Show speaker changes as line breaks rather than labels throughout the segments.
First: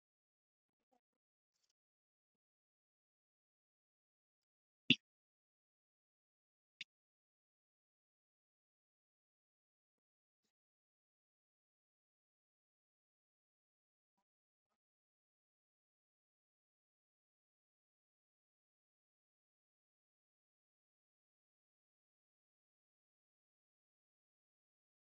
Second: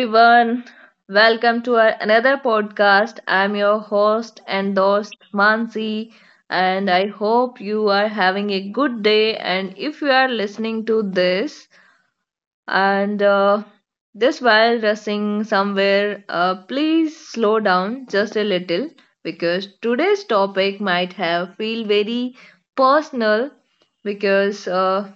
everyone, welcome to another podcast. I'm your host and host Mansi, and I hope you are having a good day. And if you are listening to this and this while rushing somewhere, please slow down just a little because today's topic might have feel very personal because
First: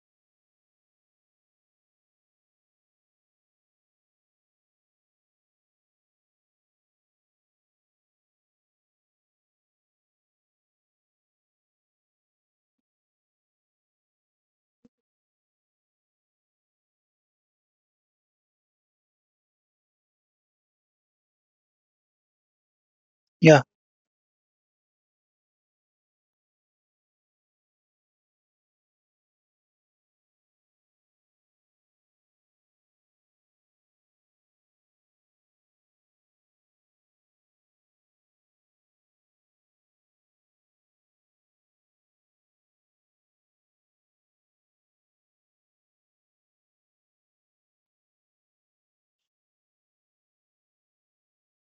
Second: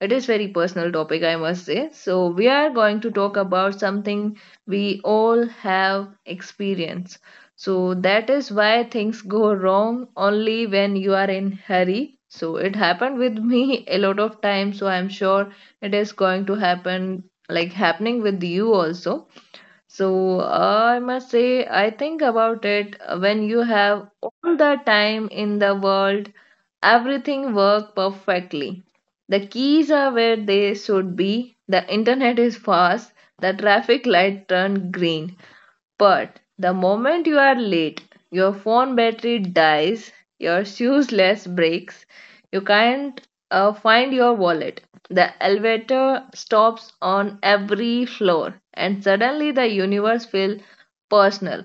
it is very personal topic, I must say. So we are going to talk about something we all have experienced. So that is why things go wrong only when you are in hurry. So it happened with me a lot of times, so I'm sure it is going to happen like happening with you also. So I must say, I think about it when you
Yeah.
have all the time in the world, everything work perfectly. The keys are where they should be. The internet is fast. The traffic light turned green. But the moment you are late, your phone battery dies, your shoes less breaks, you can't find your wallet. The elevator stops on every floor, and suddenly the universe feels personal.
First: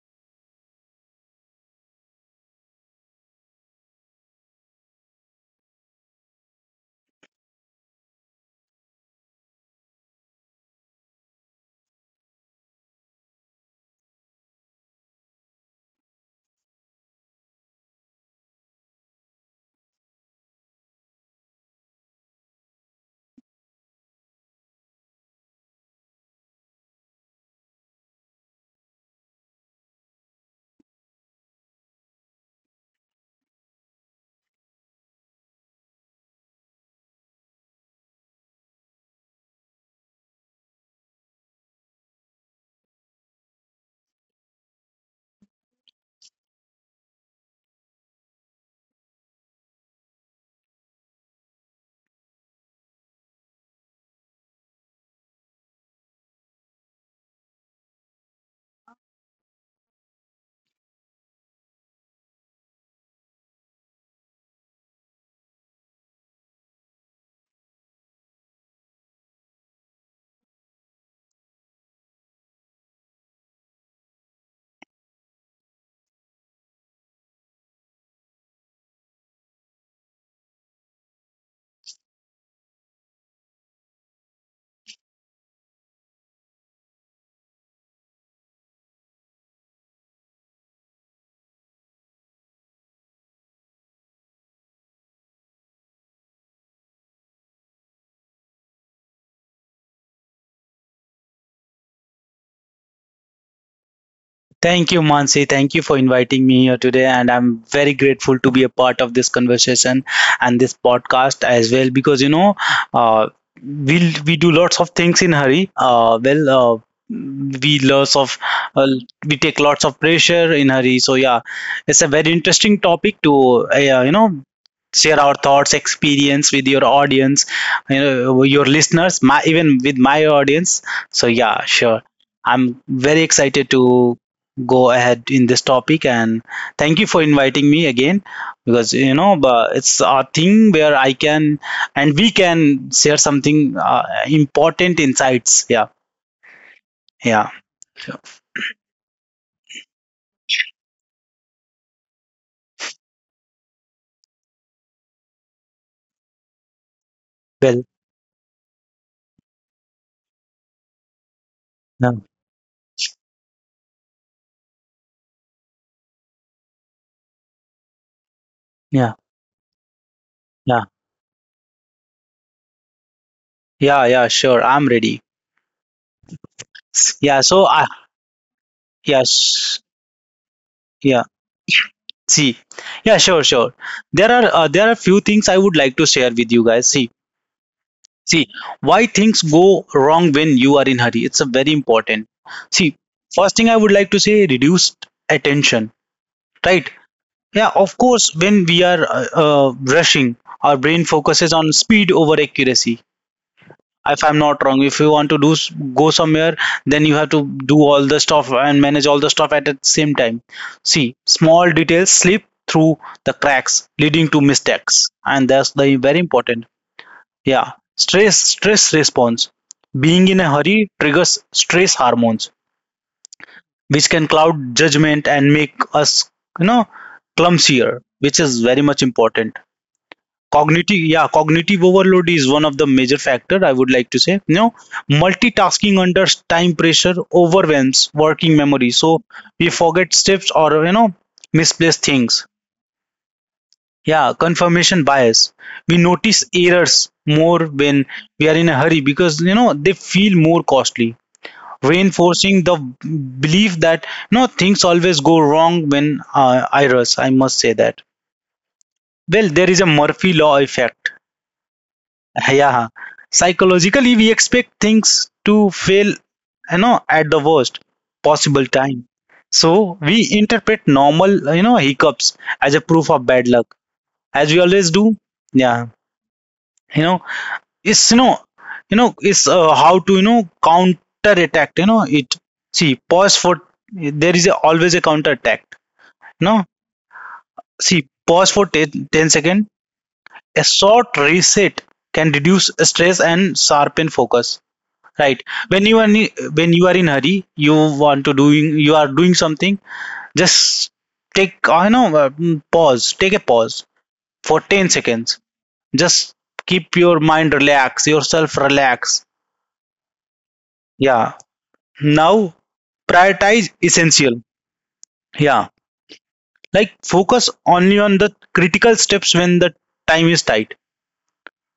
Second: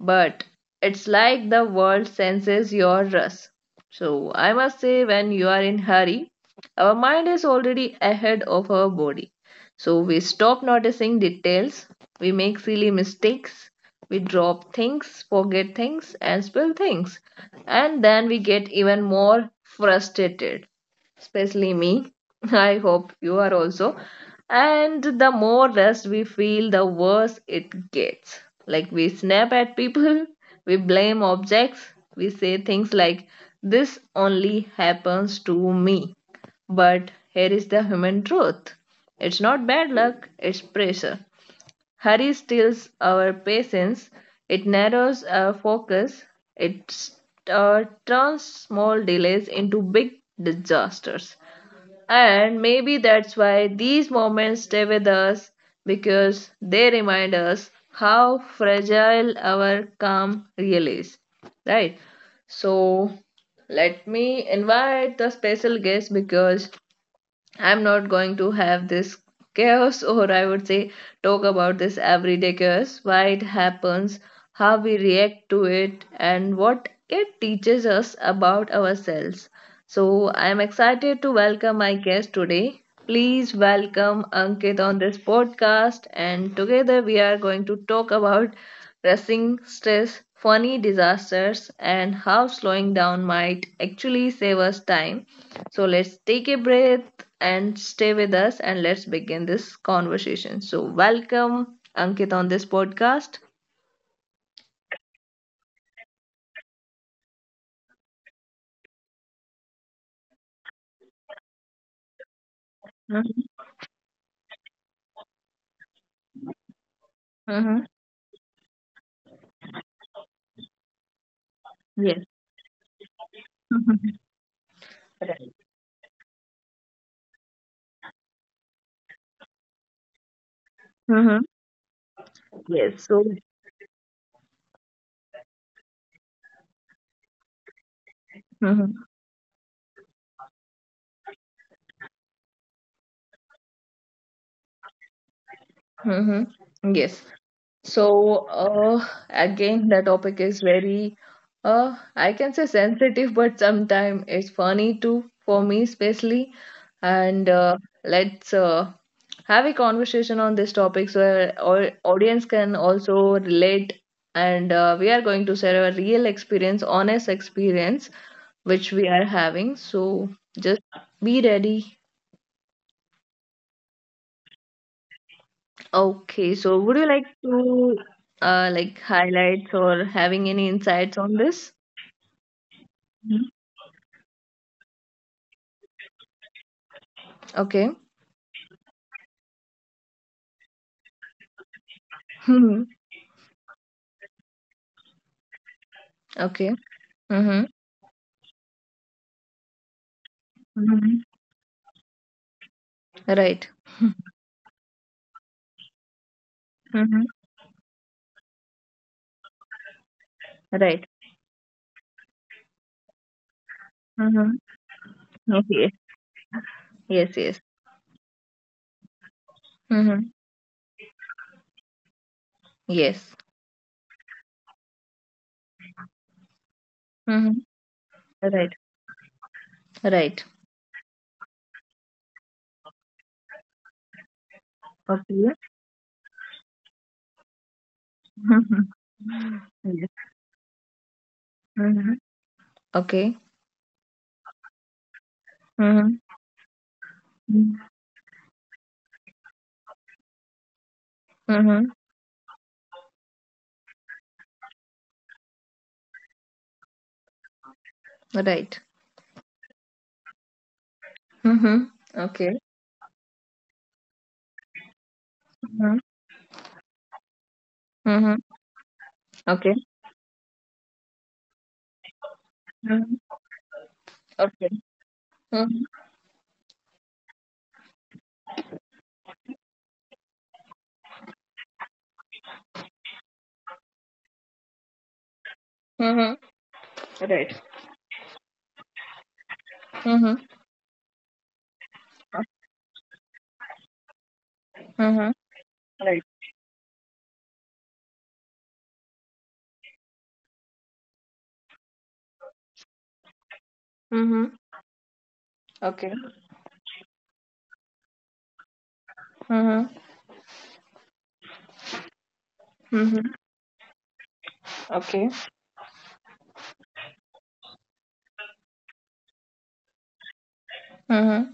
But it's like the world senses your rush. So I must say, when you are in hurry, our mind is already ahead of our body. So we stop noticing details, we make silly mistakes, we drop things, forget things, and spill things. And then we get even more frustrated, especially me. I hope you are also. And the more rest we feel, the worse it gets. Like we snap at people, we blame objects, we say things like, "This only happens to me." But here is the human truth, it's not bad luck, it's pressure. Hurry steals our patience, it narrows our focus, it turns small delays into big disasters. And maybe that's why these moments stay with us because they remind us how fragile our calm really is. Right? So, let me invite the special guest because I'm not going to have this chaos, or I would say, talk about this everyday chaos, why it happens, how we react to it, and what it teaches us about ourselves. So, I'm excited to welcome my guest today. Please welcome Ankit on this podcast, and together we are going to talk about pressing stress, funny disasters, and how slowing down might actually save us time. So let's take a breath and stay with us and let's begin this conversation. So, welcome Ankit on this podcast.
Thank you, Mansi. Thank you for inviting me here today. And I'm very grateful to be a part of this conversation and this podcast as well, because, you know, uh,
Mm-hmm.
we do lots of things in hurry. We
Mm-hmm.
lots of uh, we take lots of pressure in hurry. So yeah, it's a very
Yes.
interesting topic to yeah,
Mhm.
share our
Right.
thoughts, experience with your audience, you know, your listeners, my even with my audience. So
Mm-hmm.
yeah, sure. I'm
Yes.
very
So,
excited to go ahead in this topic and thank you for inviting me again because you
mm-hmm.
know it's a thing where I can and we can share something important insights. Yeah,
Mm-hmm. Yes.
yeah, sure.
So, again, the topic is very, I can say sensitive, but sometimes it's funny too, for me especially. And
Well,
let's have a conversation on this topic so
yeah,
our audience can also relate. And we are going to share a real experience, honest experience,
yeah,
which we are having. So
yeah,
just be ready.
yeah, yeah, sure. I'm ready.
Okay, so would you
Yeah,
like
so I,
to like
yes,
highlights or having any
yeah.
insights on this?
See, yeah, sure,
Mhm.
sure. There are few things I would like to share with you guys. See,
Okay.
See, why things go wrong when you are in hurry. It's a very important. See,
Mhm.
first thing I would like to say, reduced attention, right?
Okay.
Yeah,
Mm-hmm.
of course, when we are rushing, our brain
Mhm.
focuses on speed over accuracy.
Right.
If I'm not wrong, if you want to do go somewhere, then you have
Mm-hmm.
to do all the stuff and manage all the stuff at the same time. See,
Right.
small details slip through the cracks, leading to
Mm-hmm.
mistakes, and that's the
Yes.
very important.
Yes.
Yeah,
Yes.
stress response. Being in a
Mm-hmm.
hurry triggers stress hormones,
Yes.
which can cloud judgment and make us, you know,
Mm-hmm.
clumsier, which is very
Right.
much important.
Right.
Cognitive overload is one of the major factor I would like to say. You know,
Okay.
multitasking under time pressure overwhelms working memory,
Mm-hmm.
so we forget
Yes.
steps or you know misplace
Mm-hmm.
things.
Okay.
Yeah, confirmation bias. We
Mm-hmm.
notice errors more when we are in a hurry because you know they feel more costly,
Mm-hmm.
reinforcing the belief that no things always go wrong when I rush. I must say that.
Right.
Well, there is a Murphy law effect.
Mm-hmm. Okay.
Yeah, psychologically we expect things to fail,
Mm-hmm.
you know, at the worst
Mm-hmm.
possible time.
Okay.
So we interpret normal, you know, hiccups as a proof of bad
Mm-hmm.
luck, as we
Okay.
always do. Yeah,
Mm-hmm.
you know it's you know you know it's how to you know counter attack you know it, see pause for there is a, always a counter attack you know,
Mm-hmm. Right.
see pause for 10 seconds,
Mm-hmm.
a short reset can reduce stress and sharpen focus, right?
Mm-hmm.
When you are,
Right.
when you are in hurry you want to doing you are doing something, just take I know mm, pause take a pause for
Mm-hmm.
10 seconds,
Okay.
just keep your mind relax yourself relax,
Mm-hmm.
yeah. Now
Mm-hmm.
prioritize essential.
Okay.
Yeah. Like focus only on the critical steps when the time is tight.
Mm-hmm.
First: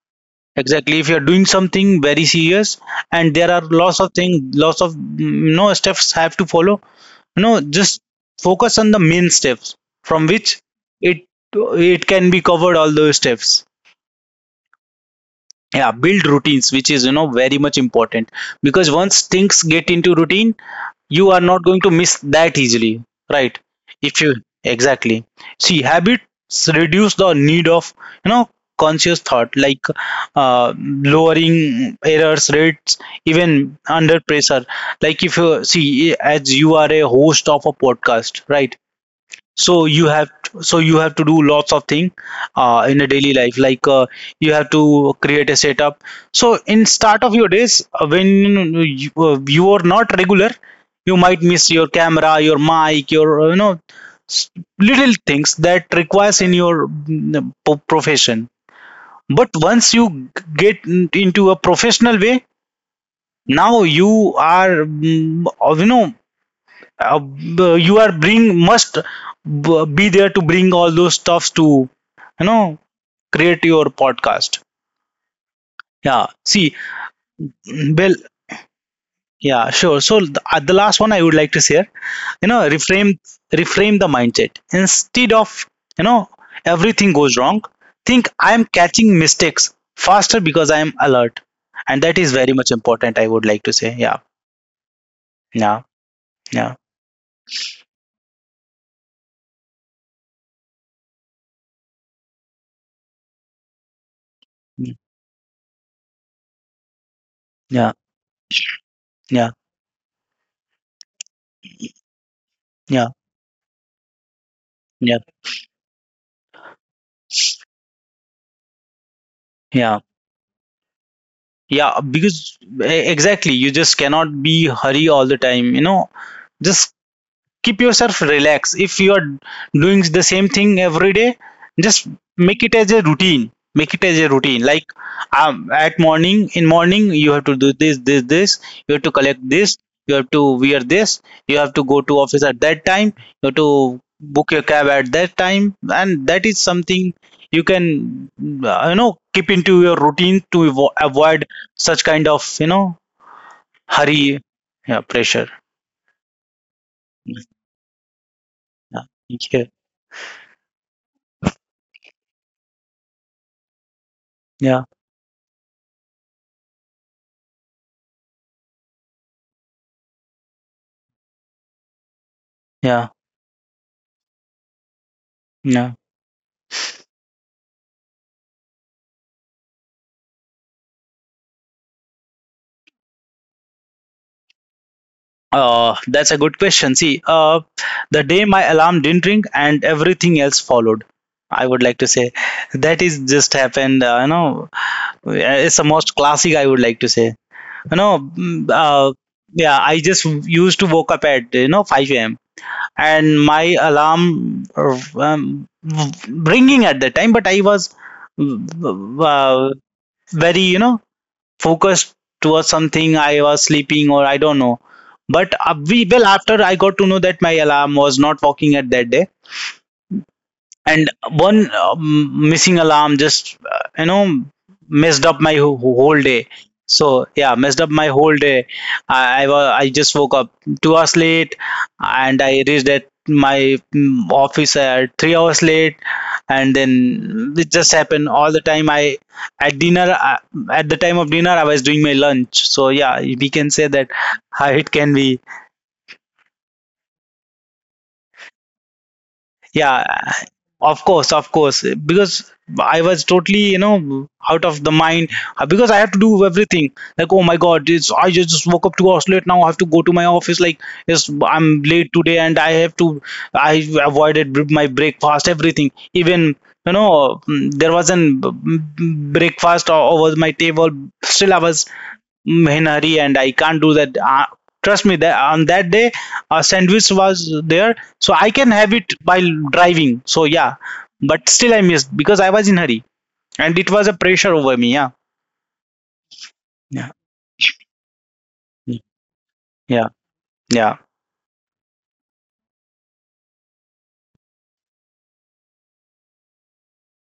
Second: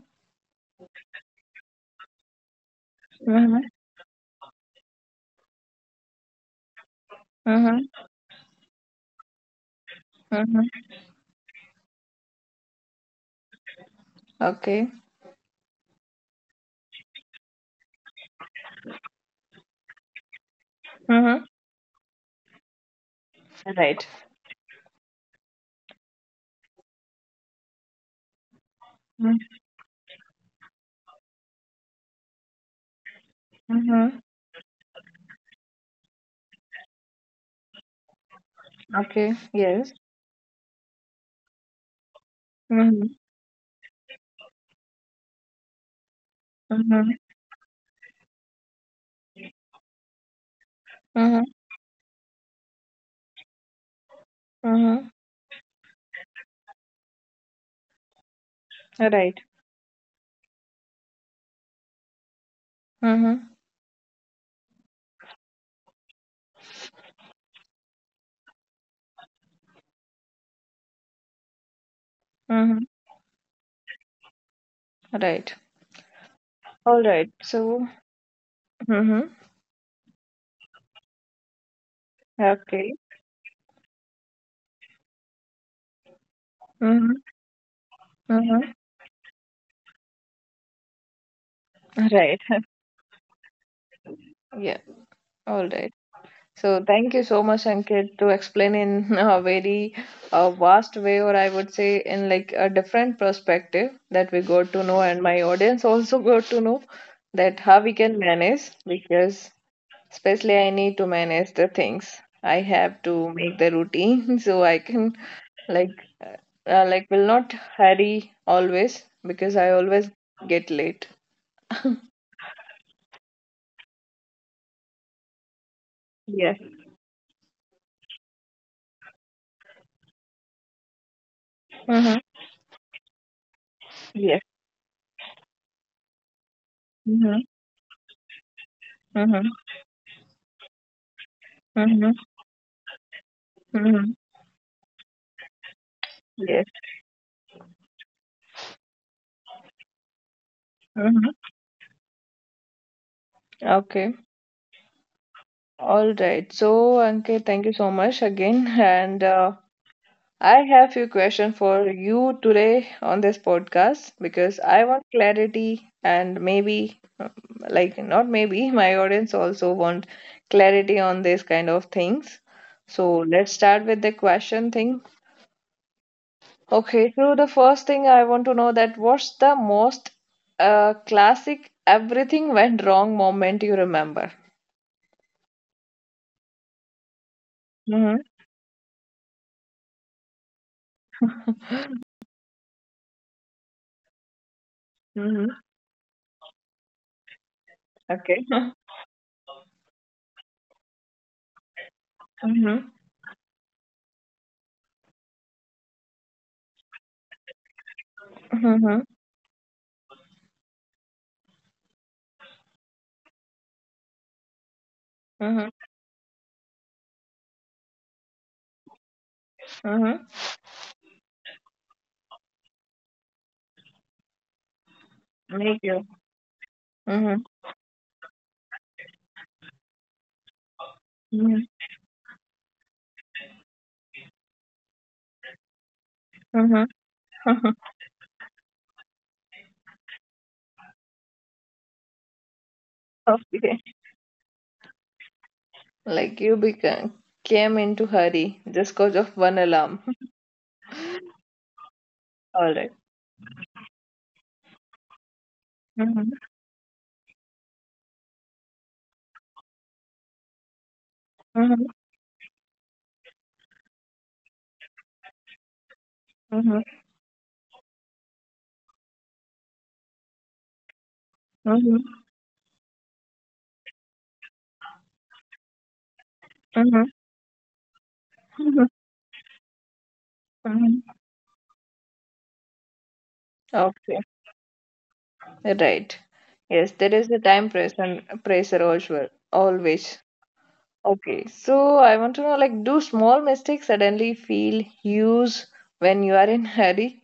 Exactly. If you're doing something very serious and there are
Mm-hmm.
lots of things, lots of no steps have to follow. No, just
Mm-hmm.
focus on the main steps from which
Mm-hmm.
it it can be covered all those steps.
Okay.
Yeah, build routines, which is you know very much important because once things get into routine, you are
Mm-hmm.
not going to miss that easily, right?
Right.
If you exactly see habits reduce the need of you know conscious thought like lowering errors rates even
Mm-hmm.
under pressure, like if you see as you are a host of a podcast, right?
Okay.
so
Yes.
you have so you have to do lots of thing in a
Mm-hmm.
daily life like you have to create a setup, so in
Mm-hmm.
start of your days when you are not regular you might
Mm-hmm.
miss your camera your mic your s-
Mm-hmm.
little things that requires in your profession,
Right.
but once you into a professional way
Mm-hmm.
now you are you know uh, you are bring must be there to bring all those stuffs to you know
Mm-hmm.
create your podcast,
Right.
yeah. see
All right. So.
well
Mm-hmm.
Yeah, sure, so the last one I would like to share, you know,
Okay.
reframe the mindset instead of you know
Mm-hmm.
everything goes wrong, think I am
Mm-hmm.
catching mistakes faster because I am alert, and that is
Right.
very much important I would like to say. Yeah
Yeah. All
yeah
right.
yeah
So thank you so much, Ankit, to explain in a very vast way, or I would say in like a different perspective that we got to
mm,
know, and my audience also got to know that how we
yeah
can manage because
yeah
especially, I need to manage the things. I have
yeah
to make the routine so I can
yeah
like will not hurry always because I
yeah
always get late.
yeah Because exactly you just cannot be hurry all the time you know,
Yes.
just keep yourself relaxed if you are doing the same thing every day, just
Mm-hmm.
make it as a routine make it as a
Yes.
routine, like um, at morning in morning you
Mm-hmm.
have to do this this this, you have to collect
Mm-hmm.
this, you have to wear this, you have to go
Mm-hmm.
to office at that time, you have to
Mm-hmm.
book your cab at that time, and that is
Yes.
something you can you know keep into your routine to
Mm-hmm.
avoid such kind of you know
Okay.
hurry, yeah, pressure.
All right. So, Ankit, thank you so much again. And
yeah
I have few questions for you today on this podcast because I
yeah
want clarity and maybe like not maybe my audience also want clarity on these kind of things.
yeah
So let's start with the question thing.
Yeah.
Okay, so the first thing I want to know, that what's the most classic everything went wrong moment you remember?
That's a good question. See, the
Mm-hmm.
day my alarm didn't ring and everything else followed, I would like to say that is just happened. You know,
Mm-hmm.
it's the most classic. I would like to say. You know,
Okay.
yeah. I just used to woke up at you know five a.m.
Mm-hmm.
and my alarm ringing at that time, but I was
Mm-hmm.
uh, very you know focused towards something, I was sleeping or I don't know, but
Mm-hmm.
we well after I got to know that my alarm was not working at that day,
Mm-hmm.
and one missing alarm just you know messed up my
Thank you.
whole day, so
Mm-hmm.
yeah messed up my whole day. I just woke up 2 hours late,
Mm-hmm.
and I reached at my office at 3 hours late, and
Mm-hmm.
then it just happened all the time. I at dinner I, at the time of dinner I was doing my lunch, so yeah we can
Okay,
say that it can be
like you became came into hurry just cause of one alarm.
yeah. Of course, because
All right.
I was totally, you know, out of the mind because I had to do everything. Like, oh my God, it's I just woke up 2 hours late. Now I have to go to my office. Like, yes, I'm
Mhm.
late today, and I have to. I avoided my breakfast, everything. Even
Mhm.
you know, there was an breakfast over my table. Still, I was
Mhm.
In a hurry and I can't do that. Trust me, that on that day, a sandwich
Mhm.
was there, so I can
Mhm.
have it by driving. So yeah,
Mhm.
but still I missed because I was in hurry and it was a
Okay,
pressure over me. Yeah,
right. Yes,
yeah,
there is the time pressure, pressure also,
yeah,
always.
yeah.
Okay, so I want to know, like, do small mistakes suddenly feel huge when you are in hurry?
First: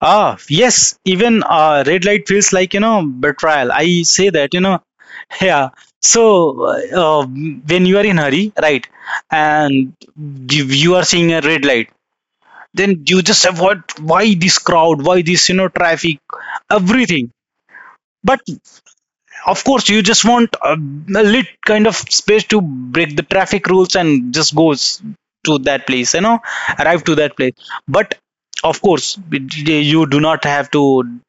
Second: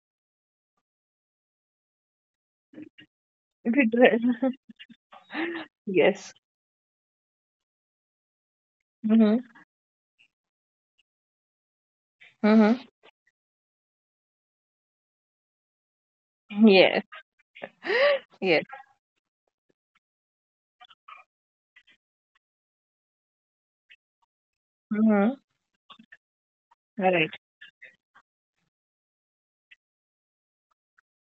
Ah, yes, even red light feels like you know betrayal.
If you
I say
try-
that you know, yeah. So
Yes.
when you are in hurry, right,
Mm-hmm.
and you are seeing a red light,
Mm-hmm.
then you just have what why this crowd why this you know traffic
Yes.
everything, but
Yes.
of course you just want a lit kind of space to break the traffic rules and just goes
Mm-hmm.
to that place you know arrive to
Right.
that place, but of course it- you do not have to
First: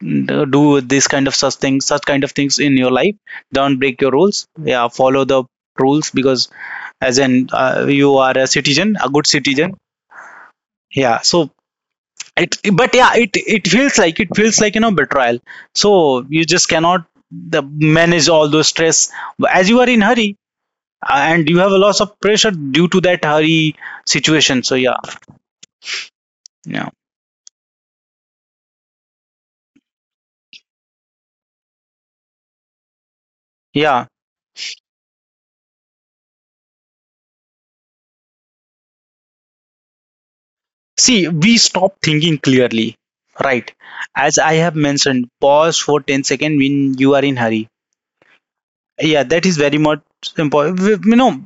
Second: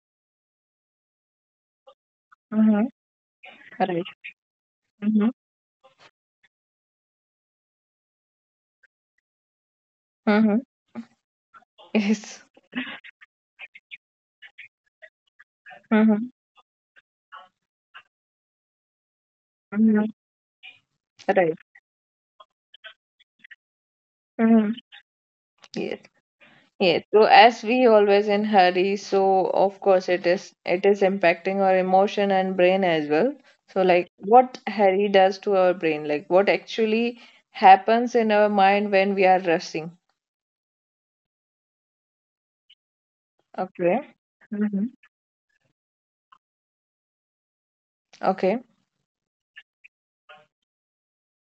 do this kind of such kind of things in
Mm-hmm.
your life, don't break your
Right.
rules, yeah, follow
Mm-hmm.
the rules because as an you are a citizen a good citizen,
Mm-hmm.
yeah, so
Yes.
it but yeah it feels like it feels like you know betrayal, so
Mm-hmm.
you just cannot the manage all those stress as you are in
Mm-hmm.
hurry, and
Right.
you have a lot of pressure due to that hurry situation,
Mm-hmm.
so yeah
Yes.
yeah
Yeah, so as we always in hurry, so of course it is impacting our emotion and brain as well. So
yeah.
like what hurry does to our brain, like what actually happens in our mind when we are rushing.
See we stop thinking clearly, right?
Okay.
As I have
Mm-hmm.
mentioned pause for 10 seconds when you are in hurry.
Okay.
Yeah, that is very much important. You know,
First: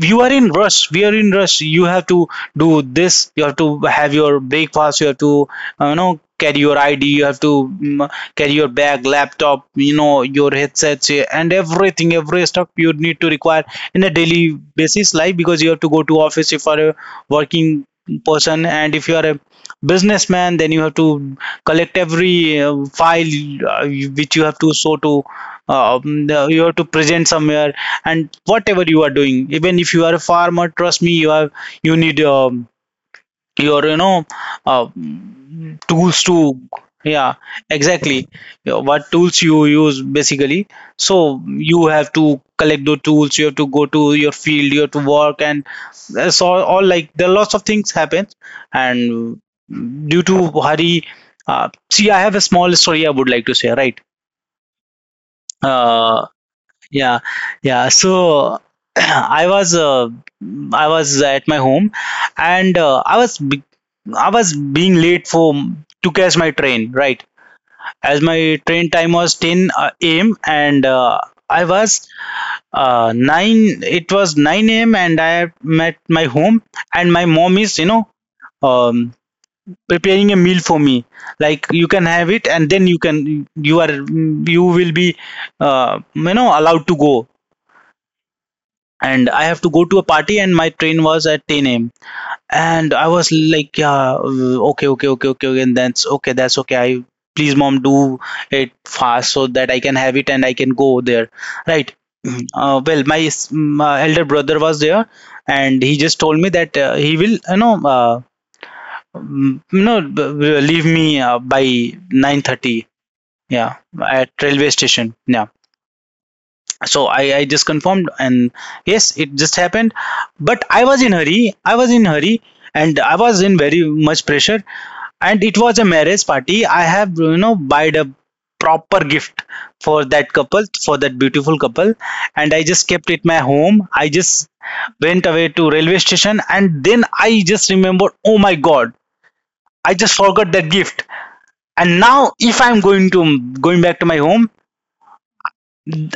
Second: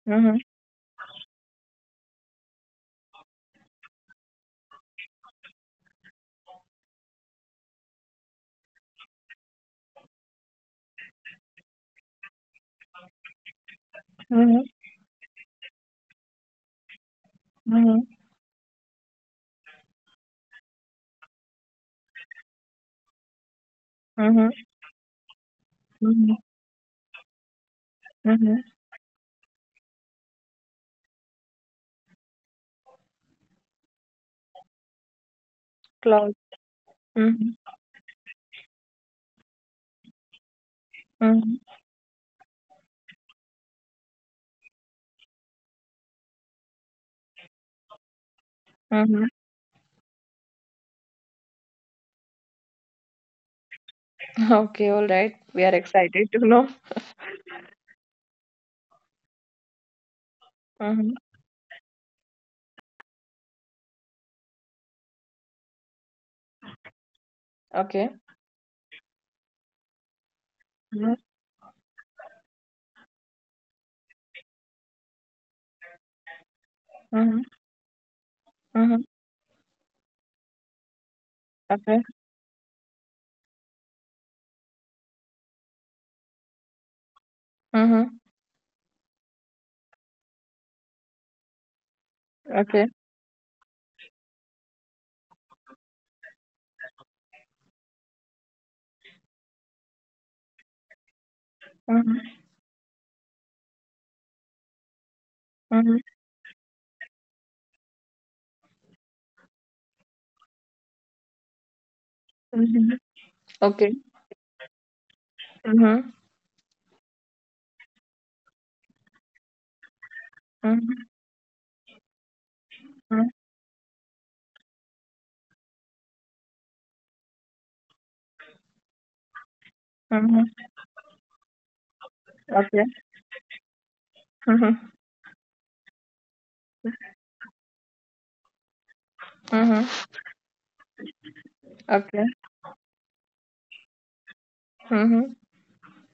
you are
Mm-hmm.
in rush. We are in rush. You have to do this. You have to have your breakfast. You have to, you know, carry your ID. You have to carry your bag, laptop. You know, your headsets and everything, every stuff you need to require in a daily
Mm-hmm.
basis life because you have to go to office if you are a working
Mm-hmm.
person, and if you are a businessman then you have to collect every file which you have to show to
Mm-hmm.
you have to present somewhere, and
Mm-hmm.
whatever you are doing even if you are a farmer trust me you have you need your you know uh, tools to
Cloud.
yeah
Mm-hmm.
exactly. You know, what tools you use basically, so
Mm-hmm.
you have to collect the tools you have to go to your field you have to work, and that's all like there are lots of things happen
Mm-hmm.
and due to hurry, see I have a small story I would like to say, right?
Okay, all right. We are
Uh,
excited to know.
yeah, yeah. So I was uh, I
Mm-hmm.
was at my home, and I was being late for to catch my train. Right,
Okay.
as my train time was 10 a.m. and
Mm-hmm.
I was nine. It was 9 a.m., and I met my home, and my
Mm-hmm.
mom is
Mm-hmm.
um, preparing a meal for me. Like you
Okay.
can have it, and then you will be allowed to go,
Mm-hmm.
and I have to go to a party, and my train was at 10 a.m.
Okay.
And I was like, yeah, okay, okay, okay, okay, okay, and that's okay, that's okay. I, please Mom, do it fast so that I can have it and I can go there, right?
Mm-hmm.
Well, my elder brother was there, and he just told me that he will leave me by 9:30.
Mhm.
Yeah,
Okay.
at railway station. Yeah,
Mhm.
so I just confirmed, and yes, it just happened. But I was
Mhm.
in hurry, I was in hurry, and I
Mhm.
was in very much pressure. And it was a marriage party. I have bought a proper gift for that
Mhm.
couple, for that beautiful couple, and I
Okay.
just kept it my home. I just
Mhm.
went away to railway station, and then I just remembered, oh my god,
Mhm.
I just forgot that gift. And
Okay.
now if I'm going back to my home,
Mhm.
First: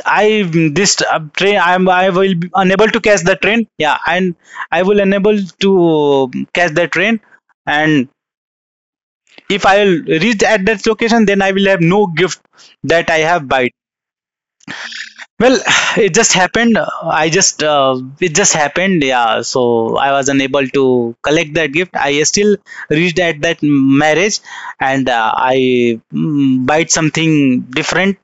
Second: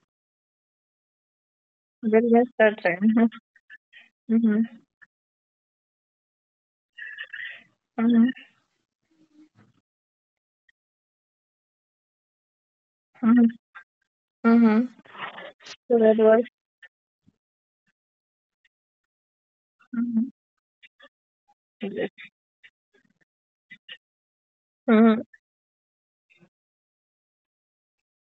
I this train I'm I
Very
will
well
be
said.
unable to catch
Mhm.
the train. Yeah, and
Mhm.
I will unable to catch the train. And
Mhm.
if I will reach at that location, then I will have no gift that I
Mhm.
have buy.
Mhm.
Well,
So
it
that
just
was.
happened. I just It just happened. Yeah, so I was
Mhm.
unable to collect that gift.
Yes.
I still reached at that marriage, and
Mhm.
I bite something different.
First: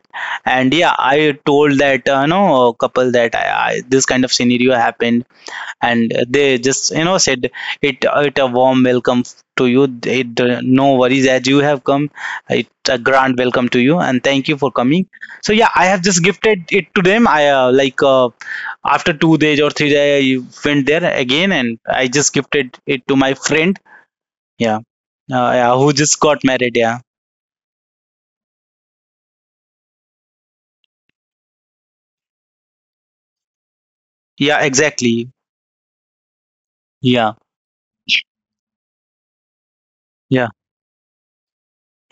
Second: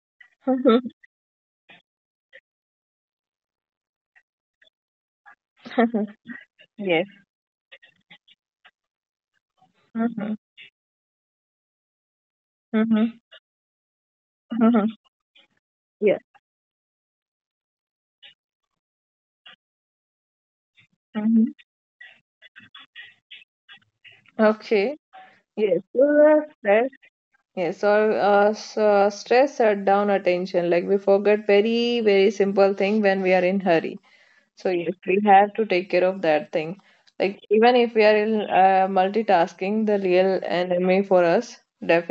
And
Mhm.
yeah, I told that no couple that this kind of scenario happened, and they just
Yes.
said, it a warm welcome to you.
Mhm.
It no worries, as you have come. It a
Mhm.
grand welcome to you, and thank you for
Mhm.
coming. So yeah, I have
Yes.
just gifted it to them. I like After 2 days or 3 days, I went there again,
Mhm.
and I just gifted it to my friend, yeah,
Okay.
yeah,
Yes.
who
So
just got married,
stress.
yeah.
Yes. Or so stress shut down attention. Like we forget very very simple thing when we are in hurry.
Yeah,
So yes, we
exactly.
have to take care of that thing.
Yeah,
Like even if we are in multitasking, the real
yeah,
enemy for us,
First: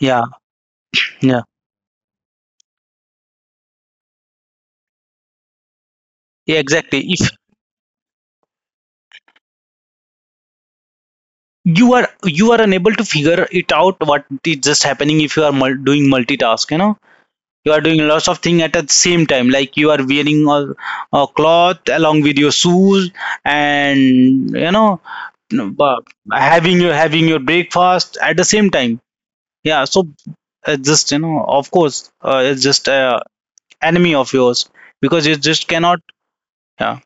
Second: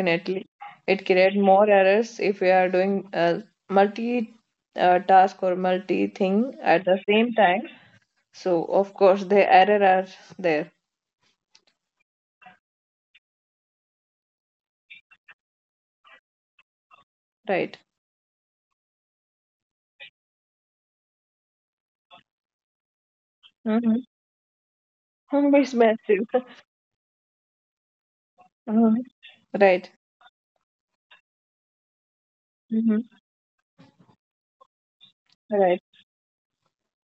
yeah,
it creates
yeah,
more errors if we are doing multi task or multi thing
yeah,
at the
exactly. If
same time. So of course the error are there,
you are unable to figure it out what is just happening, if you are doing multitask, you know, you
right?
are doing lots of things at the same time, like you are wearing a cloth along with your shoes,
Mm-hmm.
and
It's
uh,
massive.
having your breakfast at the same
Hmm.
time. Yeah,
Right.
so just, of course, it's just
Mm-hmm.
enemy of yours, because you just
Right.
cannot. Yeah,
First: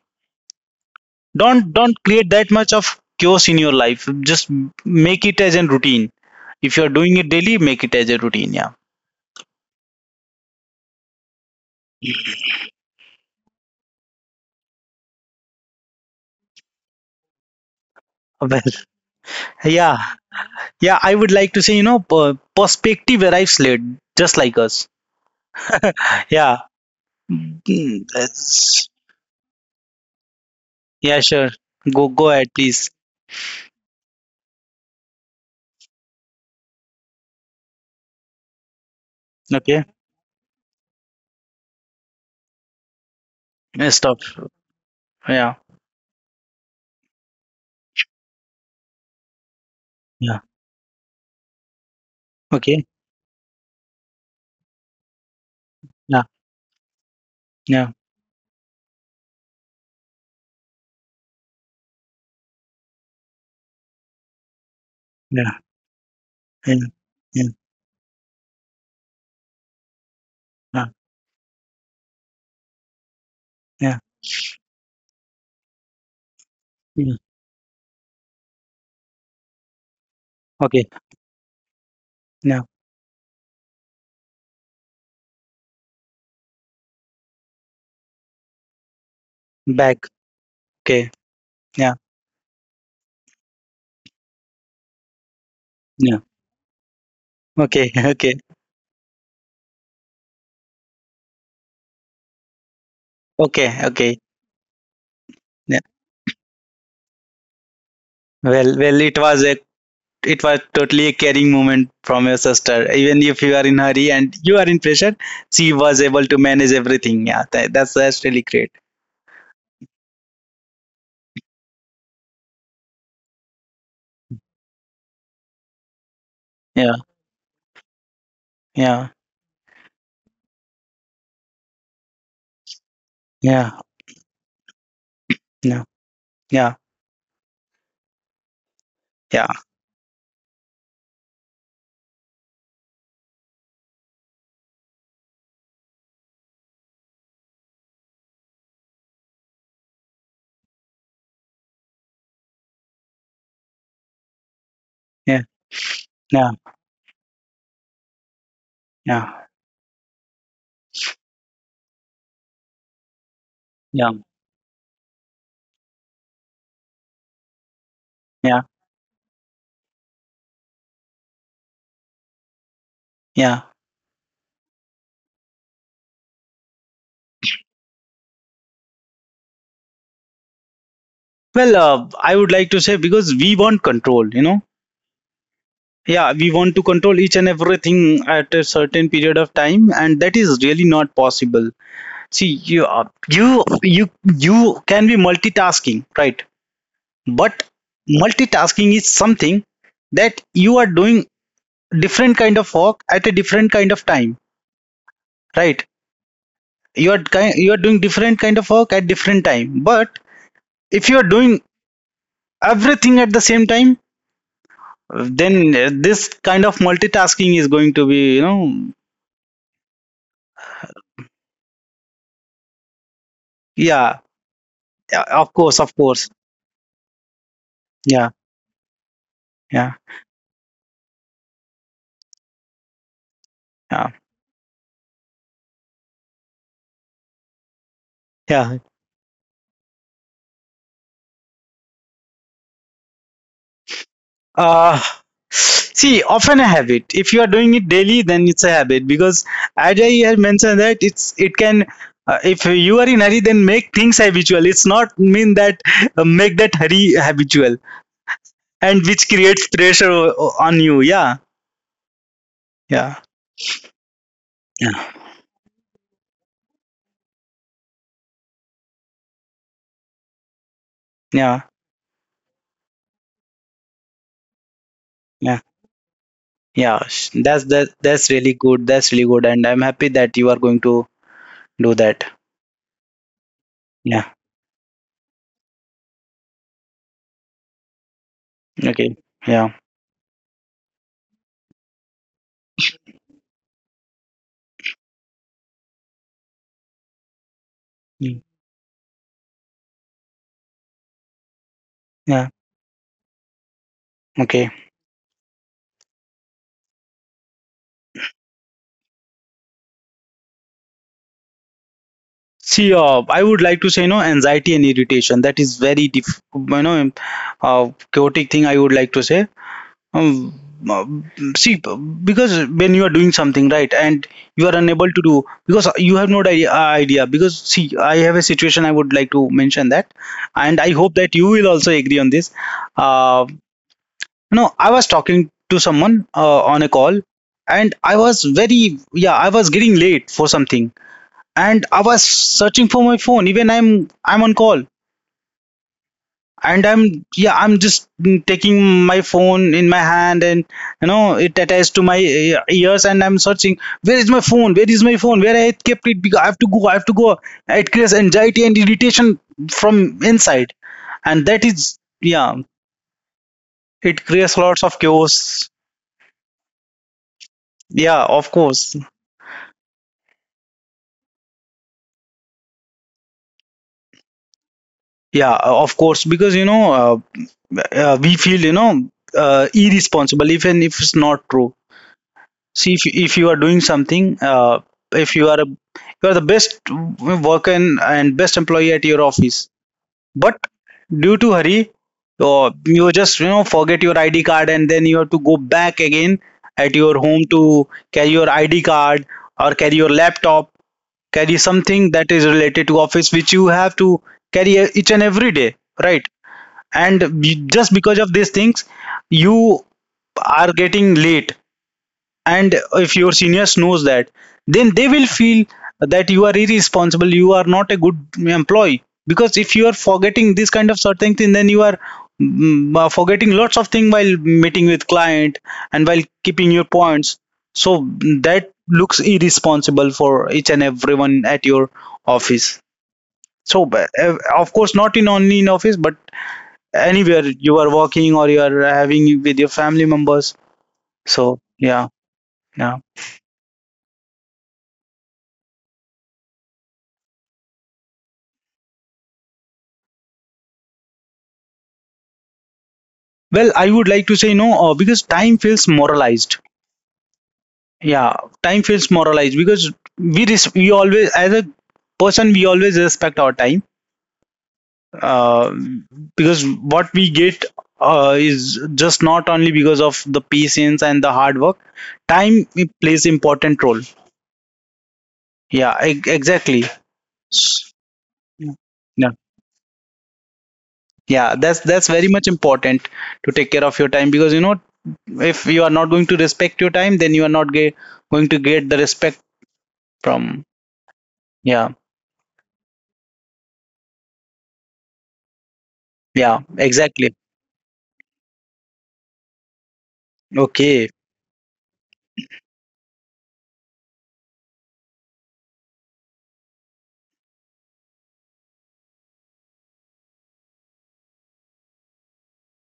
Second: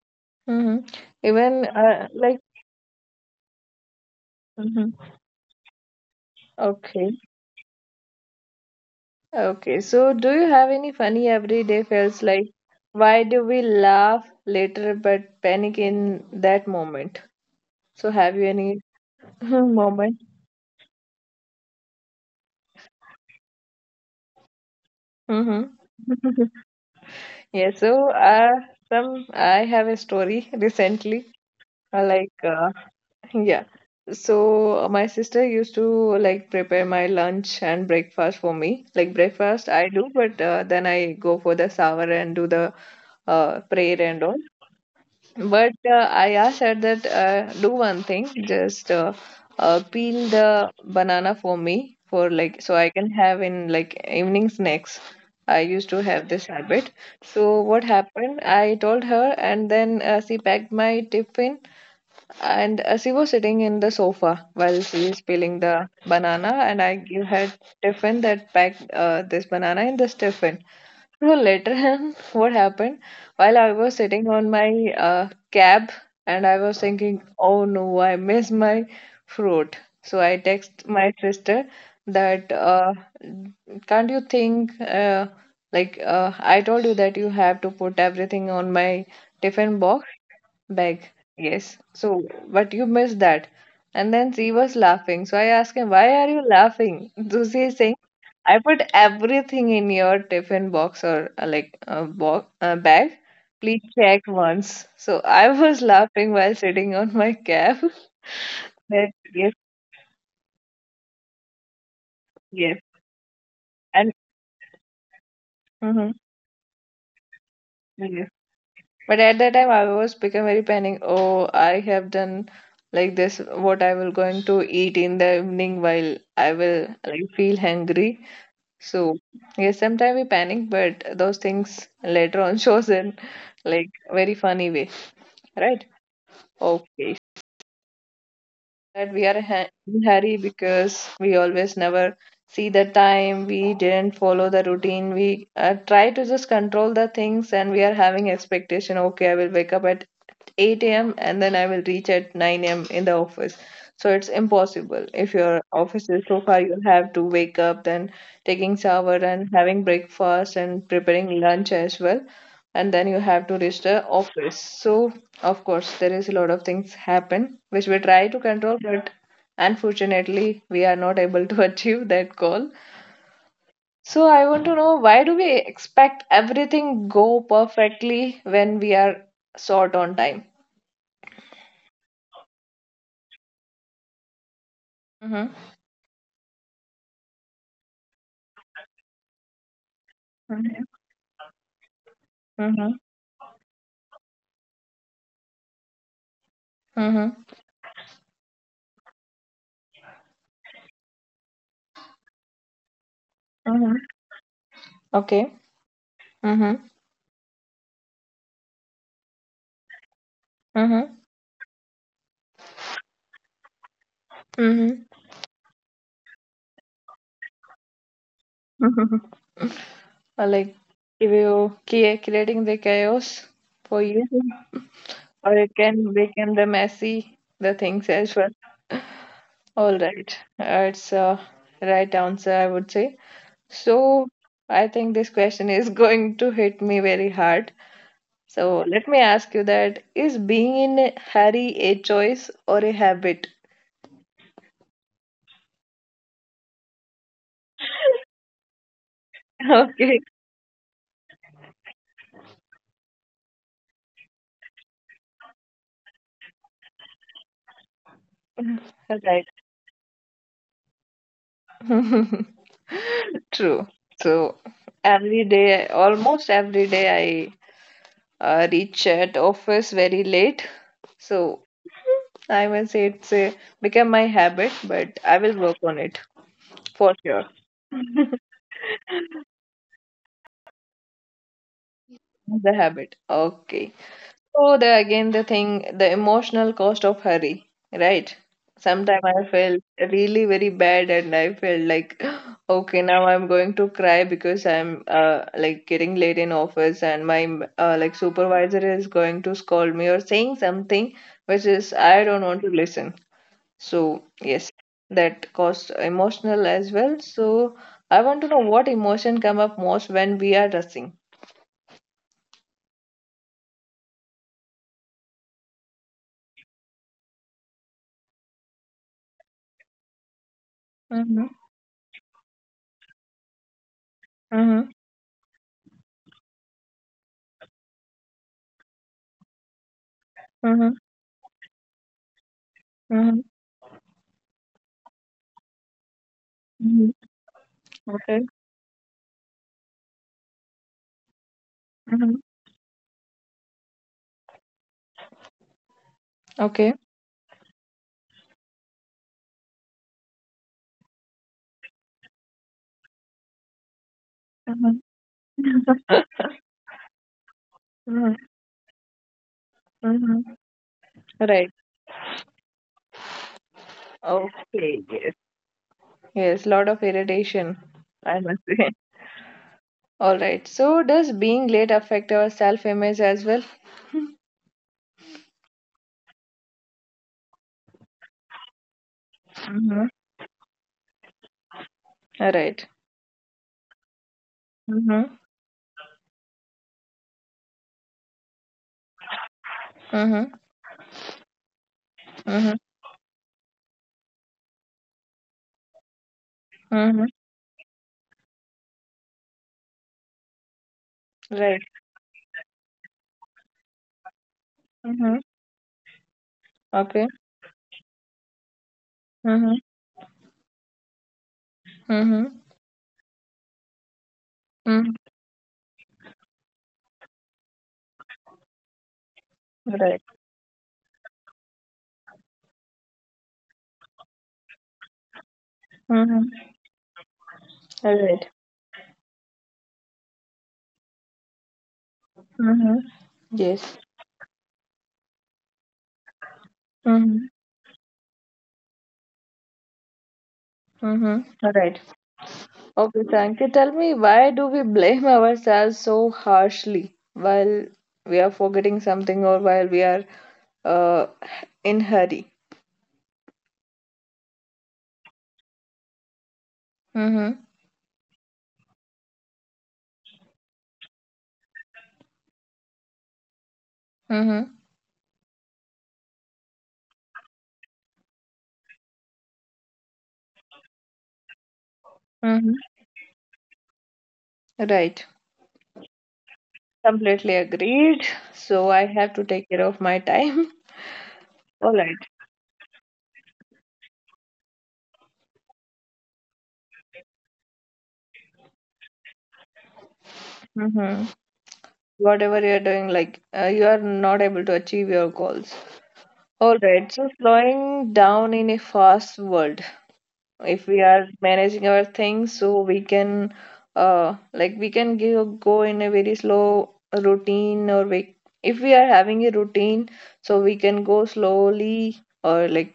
Mm-hmm. Even
don't create
like.
that much of chaos in your life. Just
Mm-hmm.
make it as a routine. If you're doing it daily, make it as a routine. Yeah.
Okay, so do you have any funny everyday fails like why do we laugh later but panic in that moment? So have you
Well,
any
yeah,
moment?
yeah, I would like to say, perspective arrives late, just like us.
Hmm.
Yeah.
Yeah,
Mm,
so
that's-
some I have a story
Yeah,
recently.
sure. go
uh,
go
Like
ahead,
uh,
please.
yeah, so my sister used to like prepare my lunch and breakfast for me. Like breakfast
Okay.
I do, but then I go for the shower and do the
Yeah,
prayer
stop.
and all.
Yeah,
But I asked her that do one thing, just peel
yeah.
the banana for me for like so
Okay.
I can have in like evening snacks. I used to
Yeah,
have this habit. So what
yeah,
happened? I told her, and then she packed my tiffin and she was sitting in the sofa while she is
yeah,
peeling the banana,
yeah,
and I give
yeah,
her tiffin that packed this banana in this tiffin.
yeah,
So later on, what happened? While I was
yeah,
sitting on my cab, and I was
yeah.
thinking, "Oh no, I miss my fruit." So I text
Okay,
my sister that,
now
"Can't you think I told you that you have to put everything on my tiffin
back.
box?" Beg,
Okay,
yes.
yeah,
So, but you missed that. And then she was laughing. So I asked him, "Why
yeah.
are you laughing?" So she is
Okay.
saying,
Okay.
"I put everything in your tiffin box or like a bo bag.
Okay,
Please
okay.
check once." So I was
Yeah.
laughing while sitting on my cab.
well well
That, yes,
it was totally a caring moment from your
yes.
sister. Even if you are in
And
hurry and you are in pressure, she was
mhm,
able to manage everything. Yeah, that's
yes.
really great.
But at that time, I was become very panic. Oh, I have done like this. What I will going to eat in the evening while I will
Yeah,
like feel hungry.
yeah,
So yes, sometimes we panic, but those things later on shows in
yeah,
like very funny way, right?
yeah, yeah,
Okay, that we are
yeah,
ha- in hurry because we always never see the time. We didn't follow the routine. We try to just control the things, and we are having expectation. Okay, I will wake up at 8 a.m. and then I will reach at 9 a.m. in the office. So
yeah,
it's impossible. If
yeah,
your office is so far, you'll have to wake up, then
yeah,
taking shower and having breakfast and preparing lunch as well. And then you have
yeah,
to reach the office. So of course, there is a lot of things happen which we try to
yeah,
control, but unfortunately, we are not able to achieve that goal.
yeah.
So I want to know why do we expect everything go perfectly when we are short on time?
Well, I would like to say, because we want control, you know. Yeah, we want to control each and everything at a certain period of time, and that is really
Mhm.
not possible. See, you
Mhm.
are, you you you can be multitasking, right?
Mhm.
But multitasking is something that you are doing different kind of work at a different kind of
Mm-hmm.
time,
Okay.
right?
Mhm.
You are doing different kind of work at different time, but if you
Mhm.
are doing everything at the same time,
Mhm.
then this kind of multitasking is going to be, you know.
Mm-hmm. Or like if you cre- creating the chaos for
Yeah.
you,
Yeah, of
or it
course, of
can
course.
become the messy the things
Yeah,
as well.
yeah,
All right, it's a right answer, I would say.
yeah,
So I think this question is going to hit me very hard.
yeah.
So let me ask you that: Is being in a hurry a choice or a habit?
Uh, See, often a habit. If you are doing it daily, then it's a habit, because as I had mentioned that it's it can. If you are in hurry, then make things habitual. It's not mean that make that hurry habitual, and which
Okay,
creates pressure on you. Yeah,
right.
yeah,
True. So
yeah,
every day, almost every day, I reach at office very late.
yeah,
So I must say it's a, become my habit, but I
yeah.
will work on it
Yeah.
for sure.
That's that. That's
The
really good. That's really good, and I'm happy that you are going to do that.
habit. Okay.
Yeah.
So the again the thing, the emotional cost of hurry, right?
Okay. Yeah.
Sometimes I felt really very bad and I felt like okay, now I'm going to cry because I'm like getting late in office, and my
Mm.
like supervisor is going to scold me or saying something which
Yeah.
is I don't want to listen.
Okay.
So yes, that cost emotional as well. So I want to know what emotion come up most when we are rushing.
See, I would like to say, anxiety and irritation. That is very chaotic thing. I would like to say. Um, uh,
Mm-hmm.
See, because when you are doing something right, and you are
Mm-hmm.
unable to do because you have no idea. Because see, I have a situation. I would like to mention that, and I hope that you will also agree on this.
Mm-hmm.
Uh, I was talking to someone on a
Mm-hmm.
call, and yeah, I was getting late for something, and I was
Mm-hmm.
searching for my phone. Even I'm on call, and
Okay.
I'm just taking my phone in my hand, and you know it attached to my ears, and I'm searching, where is my phone? Where
Mm-hmm.
is my phone? Where I kept it? Because I have to go. I have to go. It creates anxiety and irritation from
Mm-hmm.
inside, and that
Right.
is, yeah, it creates lots of
Okay, yes.
chaos.
Yes. Lot of irritation.
Yeah,
I
of
must say.
course.
All right. So does being late affect our self-image as well?
Yeah, of course, because, we feel,
Mm-hmm.
irresponsible, even if it's not true.
All right.
See, if you are doing something, if
Mm-hmm.
you are the best worker, and best employee at your office,
Mm-hmm.
but due to hurry, or
Mm-hmm.
you just forget your ID card, and then you have to go back again at your
Mm-hmm.
home to carry your ID card, or carry your laptop, carry
Right.
something that is related to office, which you have to carry each and
Mm-hmm.
every day, right?
Okay.
And just because of these things,
Mm-hmm.
you are getting late.
Mm-hmm.
And if your seniors knows that, then they
Mm.
will feel that you are irresponsible, you are not a good employee, because if you are
Right.
forgetting this kind of certain thing, then you are forgetting lots of things while meeting with client, and while
Mm-hmm.
keeping your points. So
All right.
that looks irresponsible for each and everyone at your office.
Mm-hmm.
So
Yes.
but, of course, not in only in office, but anywhere
Mm-hmm.
you are working or you are having with your family members.
Mm-hmm.
So
All right.
yeah, yeah.
Okay, Sankey, tell me why do we blame ourselves so harshly while we are forgetting something or while we are uh, in hurry?
Well, I would like to say no, because time feels moralized.
Mm-hmm.
Yeah, time feels moralized, because we always, as a person, we always respect our time,
Mm-hmm.
uh, because what we get is just not only because of the patience and the hard work. Time,
Mm-hmm.
it plays important role.
Right.
Yeah, exactly.
Completely
S-
agreed. So I
Yeah,
have to take care of my time.
yeah, that's
All
that's
right.
very much important to take care of your time, because if you are not going to respect your time, then you are not going to get the respect. From,
Mm-hmm.
yeah,
Whatever you are doing, like you are not able to achieve your goals.
yeah,
All right. So
exactly.
slowing down in a fast world. If we
Okay,
are managing our things, so we can like we can give, go in a very slow routine, or we, if we are having a routine, so we can go slowly, or like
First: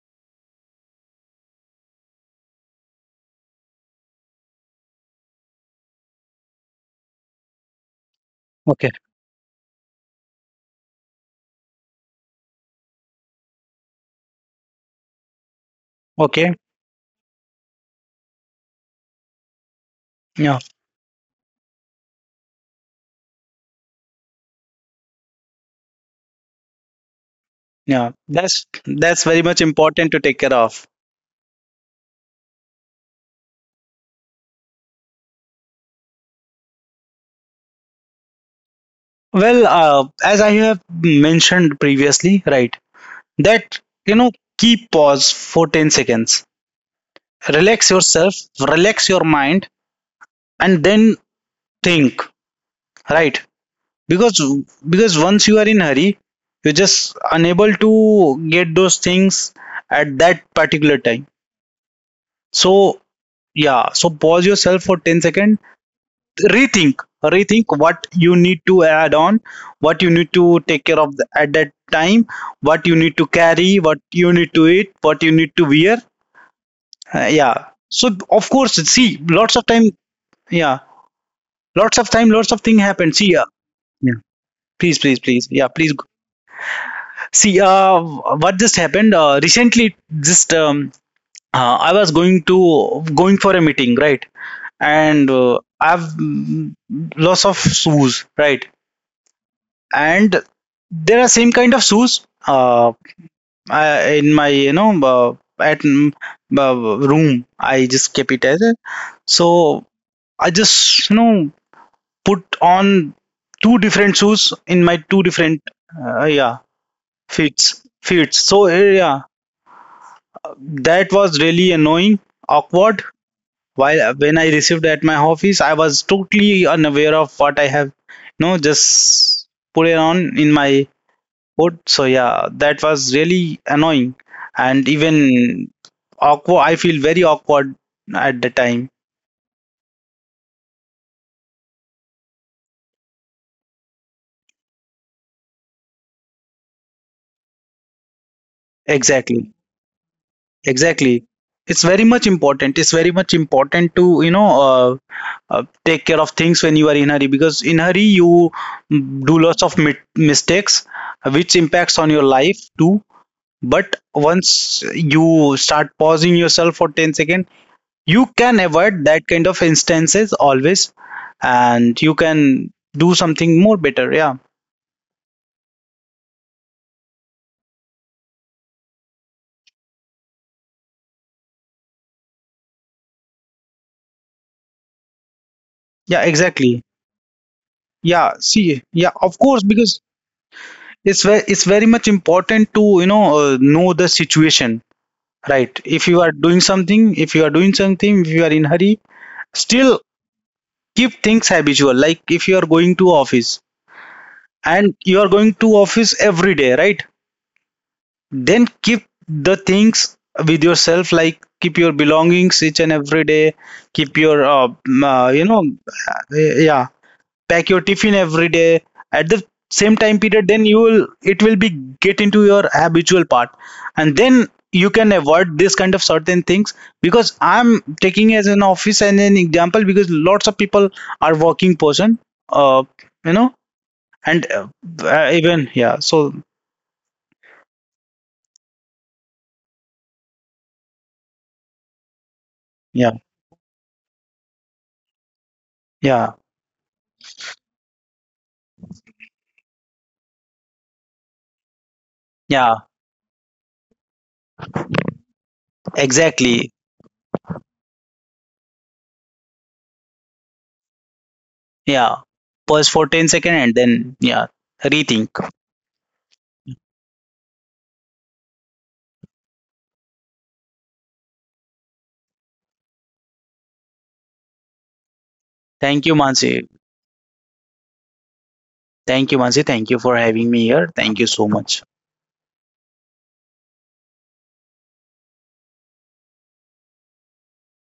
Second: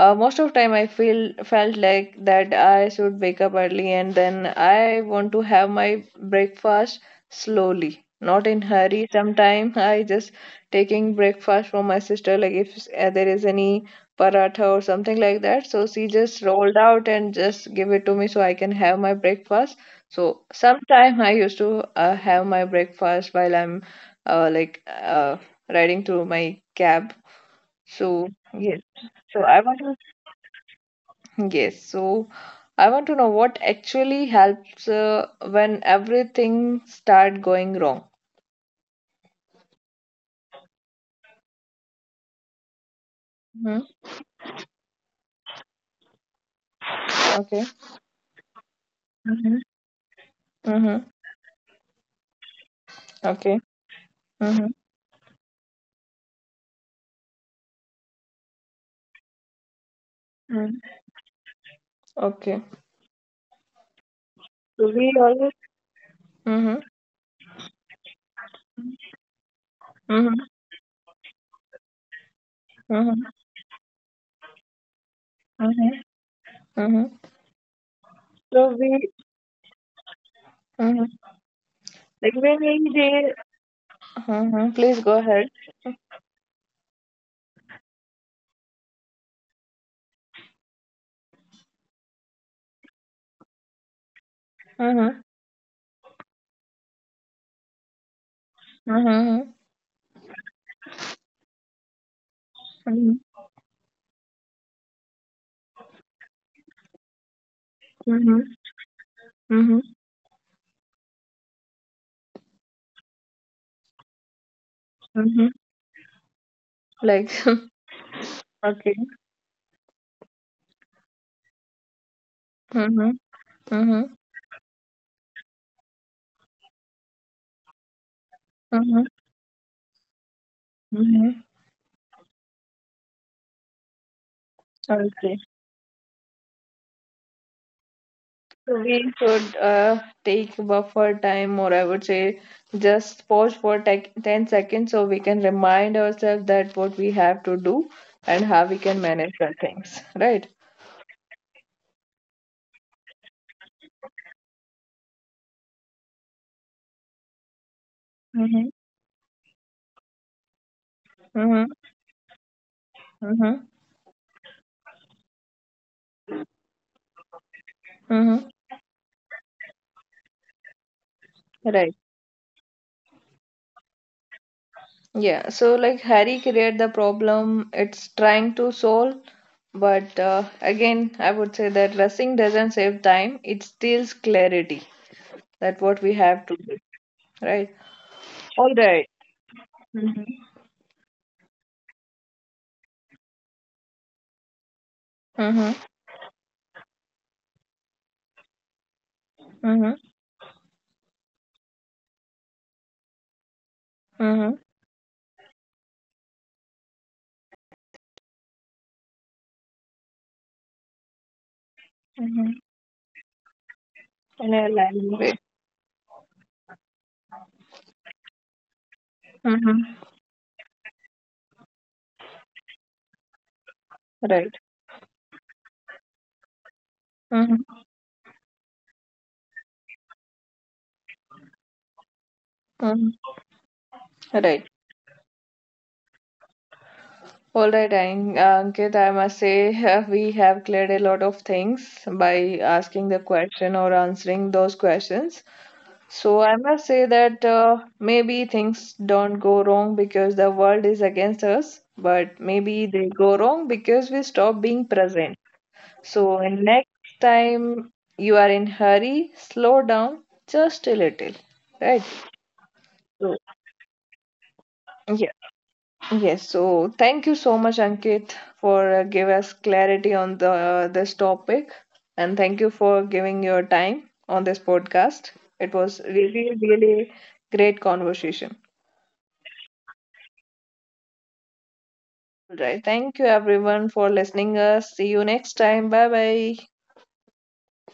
most of time I feel felt like that I should wake up early, and then I want to have my breakfast slowly, not in
okay,
hurry. Sometimes I just taking breakfast from my sister, like if there is any paratha or something like that, so she just
okay.
rolled out and just give it to me so I can have my breakfast. So
Yeah,
sometime I used to have my breakfast while I'm uh, like uh, riding to my cab. So
yeah. That's
yes,
that's
so
very
I
much
want to,
important to take care of.
yes, so I want to know what actually helps when everything start going wrong.
Well, as I have mentioned previously, right, that,
Hmm.
you know, keep pause for 10 seconds,
Okay.
relax yourself, relax your mind,
Mhm.
and then
Mm-hmm.
think, right?
Okay.
Because
Mm-hmm.
because once you are in hurry, you're just unable to get those things at that particular time.
Mhm.
So
Okay.
yeah, so pause yourself for 10 seconds,
So we always.
rethink,
Mm-hmm.
rethink what you need to add on, what you need to take care of, the,
Mm-hmm.
at that time, what you need to carry, what
Mm-hmm.
you need to eat, what you need to wear.
Mhm.
Yeah, so
Mm-hmm.
of course, see, lots of
So
time,
we.
yeah, lots of time,
Mm-hmm.
lots of thing happen, see,
Like when we
yeah,
they.
please, please, please, yeah,
Mm-hmm.
please go.
Please go ahead.
See, what just happened recently, just I was going for a meeting, right? And
Mm-hmm.
I've lots of shoes, right?
Mm-hmm.
And there are same kind of shoes, uh,
Mhm.
I, in my, at uh, room, I just kept it
Mhm.
as a.
Mm-hmm.
So I just put on two different shoes in my two
Mhm.
different, uh, yeah
Like.
fits, so
Okay.
yeah, that was really annoying, awkward.
Mm-hmm. Mm-hmm.
While when I received at my office, I was totally unaware of what I have,
Mhm.
just put it on in my
Mm-hmm.
food. So yeah, that was really annoying and even
Okay.
awkward. I feel very awkward at the time.
So we should take buffer time, or I would say just pause for 10 seconds, so we can remind ourselves that what we have to do
Exactly,
and how we can manage the things,
exactly.
right?
It's very much important. It's very much important to, uh, take care of things when you are in hurry, because in hurry you do lots of
Mm-hmm.
mistakes which impacts on your life
Mm-hmm.
too, but
Mm-hmm.
once you start pausing yourself for 10 seconds, you can avoid that kind of
Mm-hmm.
instances always, and you can
Right.
do something more better. Yeah.
Yeah. So, like, Harry created the problem it's trying to solve, but again, I would say that rushing doesn't save time, it steals clarity
Yeah, exactly.
that what we have to do,
Yeah,
right?
see, yeah, of course,
All
because
right. Mm-hmm.
it's very much important to, know the situation, right? If you are
Mm-hmm.
doing something, if you are doing something, if you are in hurry, still keep things habitual, like if you are going to office, and you
Mm-hmm.
are going to office every day, right? Then keep the things with yourself, like keep your belongings each and
Mm-hmm.
every day, keep your,
In a lively way.
yeah, pack your tiffin every day at the same time period.
Mm-hmm.
Then it will be, get into your habitual part, and then you
Right.
can avoid this kind of certain things, because I'm
Mm-hmm.
taking as an office and an example, because lots of people are working person, uh, you
Mm-hmm.
know, and
Right.
even, yeah, so
All right, Ankit, I must say we have cleared a lot of things by
yeah,
asking the question or answering those questions.
yeah.
So I must say that maybe things don't go wrong because the world is against us, but maybe
Yeah,
they go wrong because we stop being present. So
exactly.
next time you are in hurry, slow down just a little, right?
Yeah, pause for
So
10 seconds and then, yeah,
yeah,
rethink.
yes. So thank you so much, Ankit, for give us clarity on the this topic, and thank you for giving your time on this podcast. It was
Thank you,
really,
Mansi.
really great conversation.
Thank you, Mansi. Thank you for having me here. Thank you so much.
Right. Thank you everyone for listening us. See you next time. Bye bye.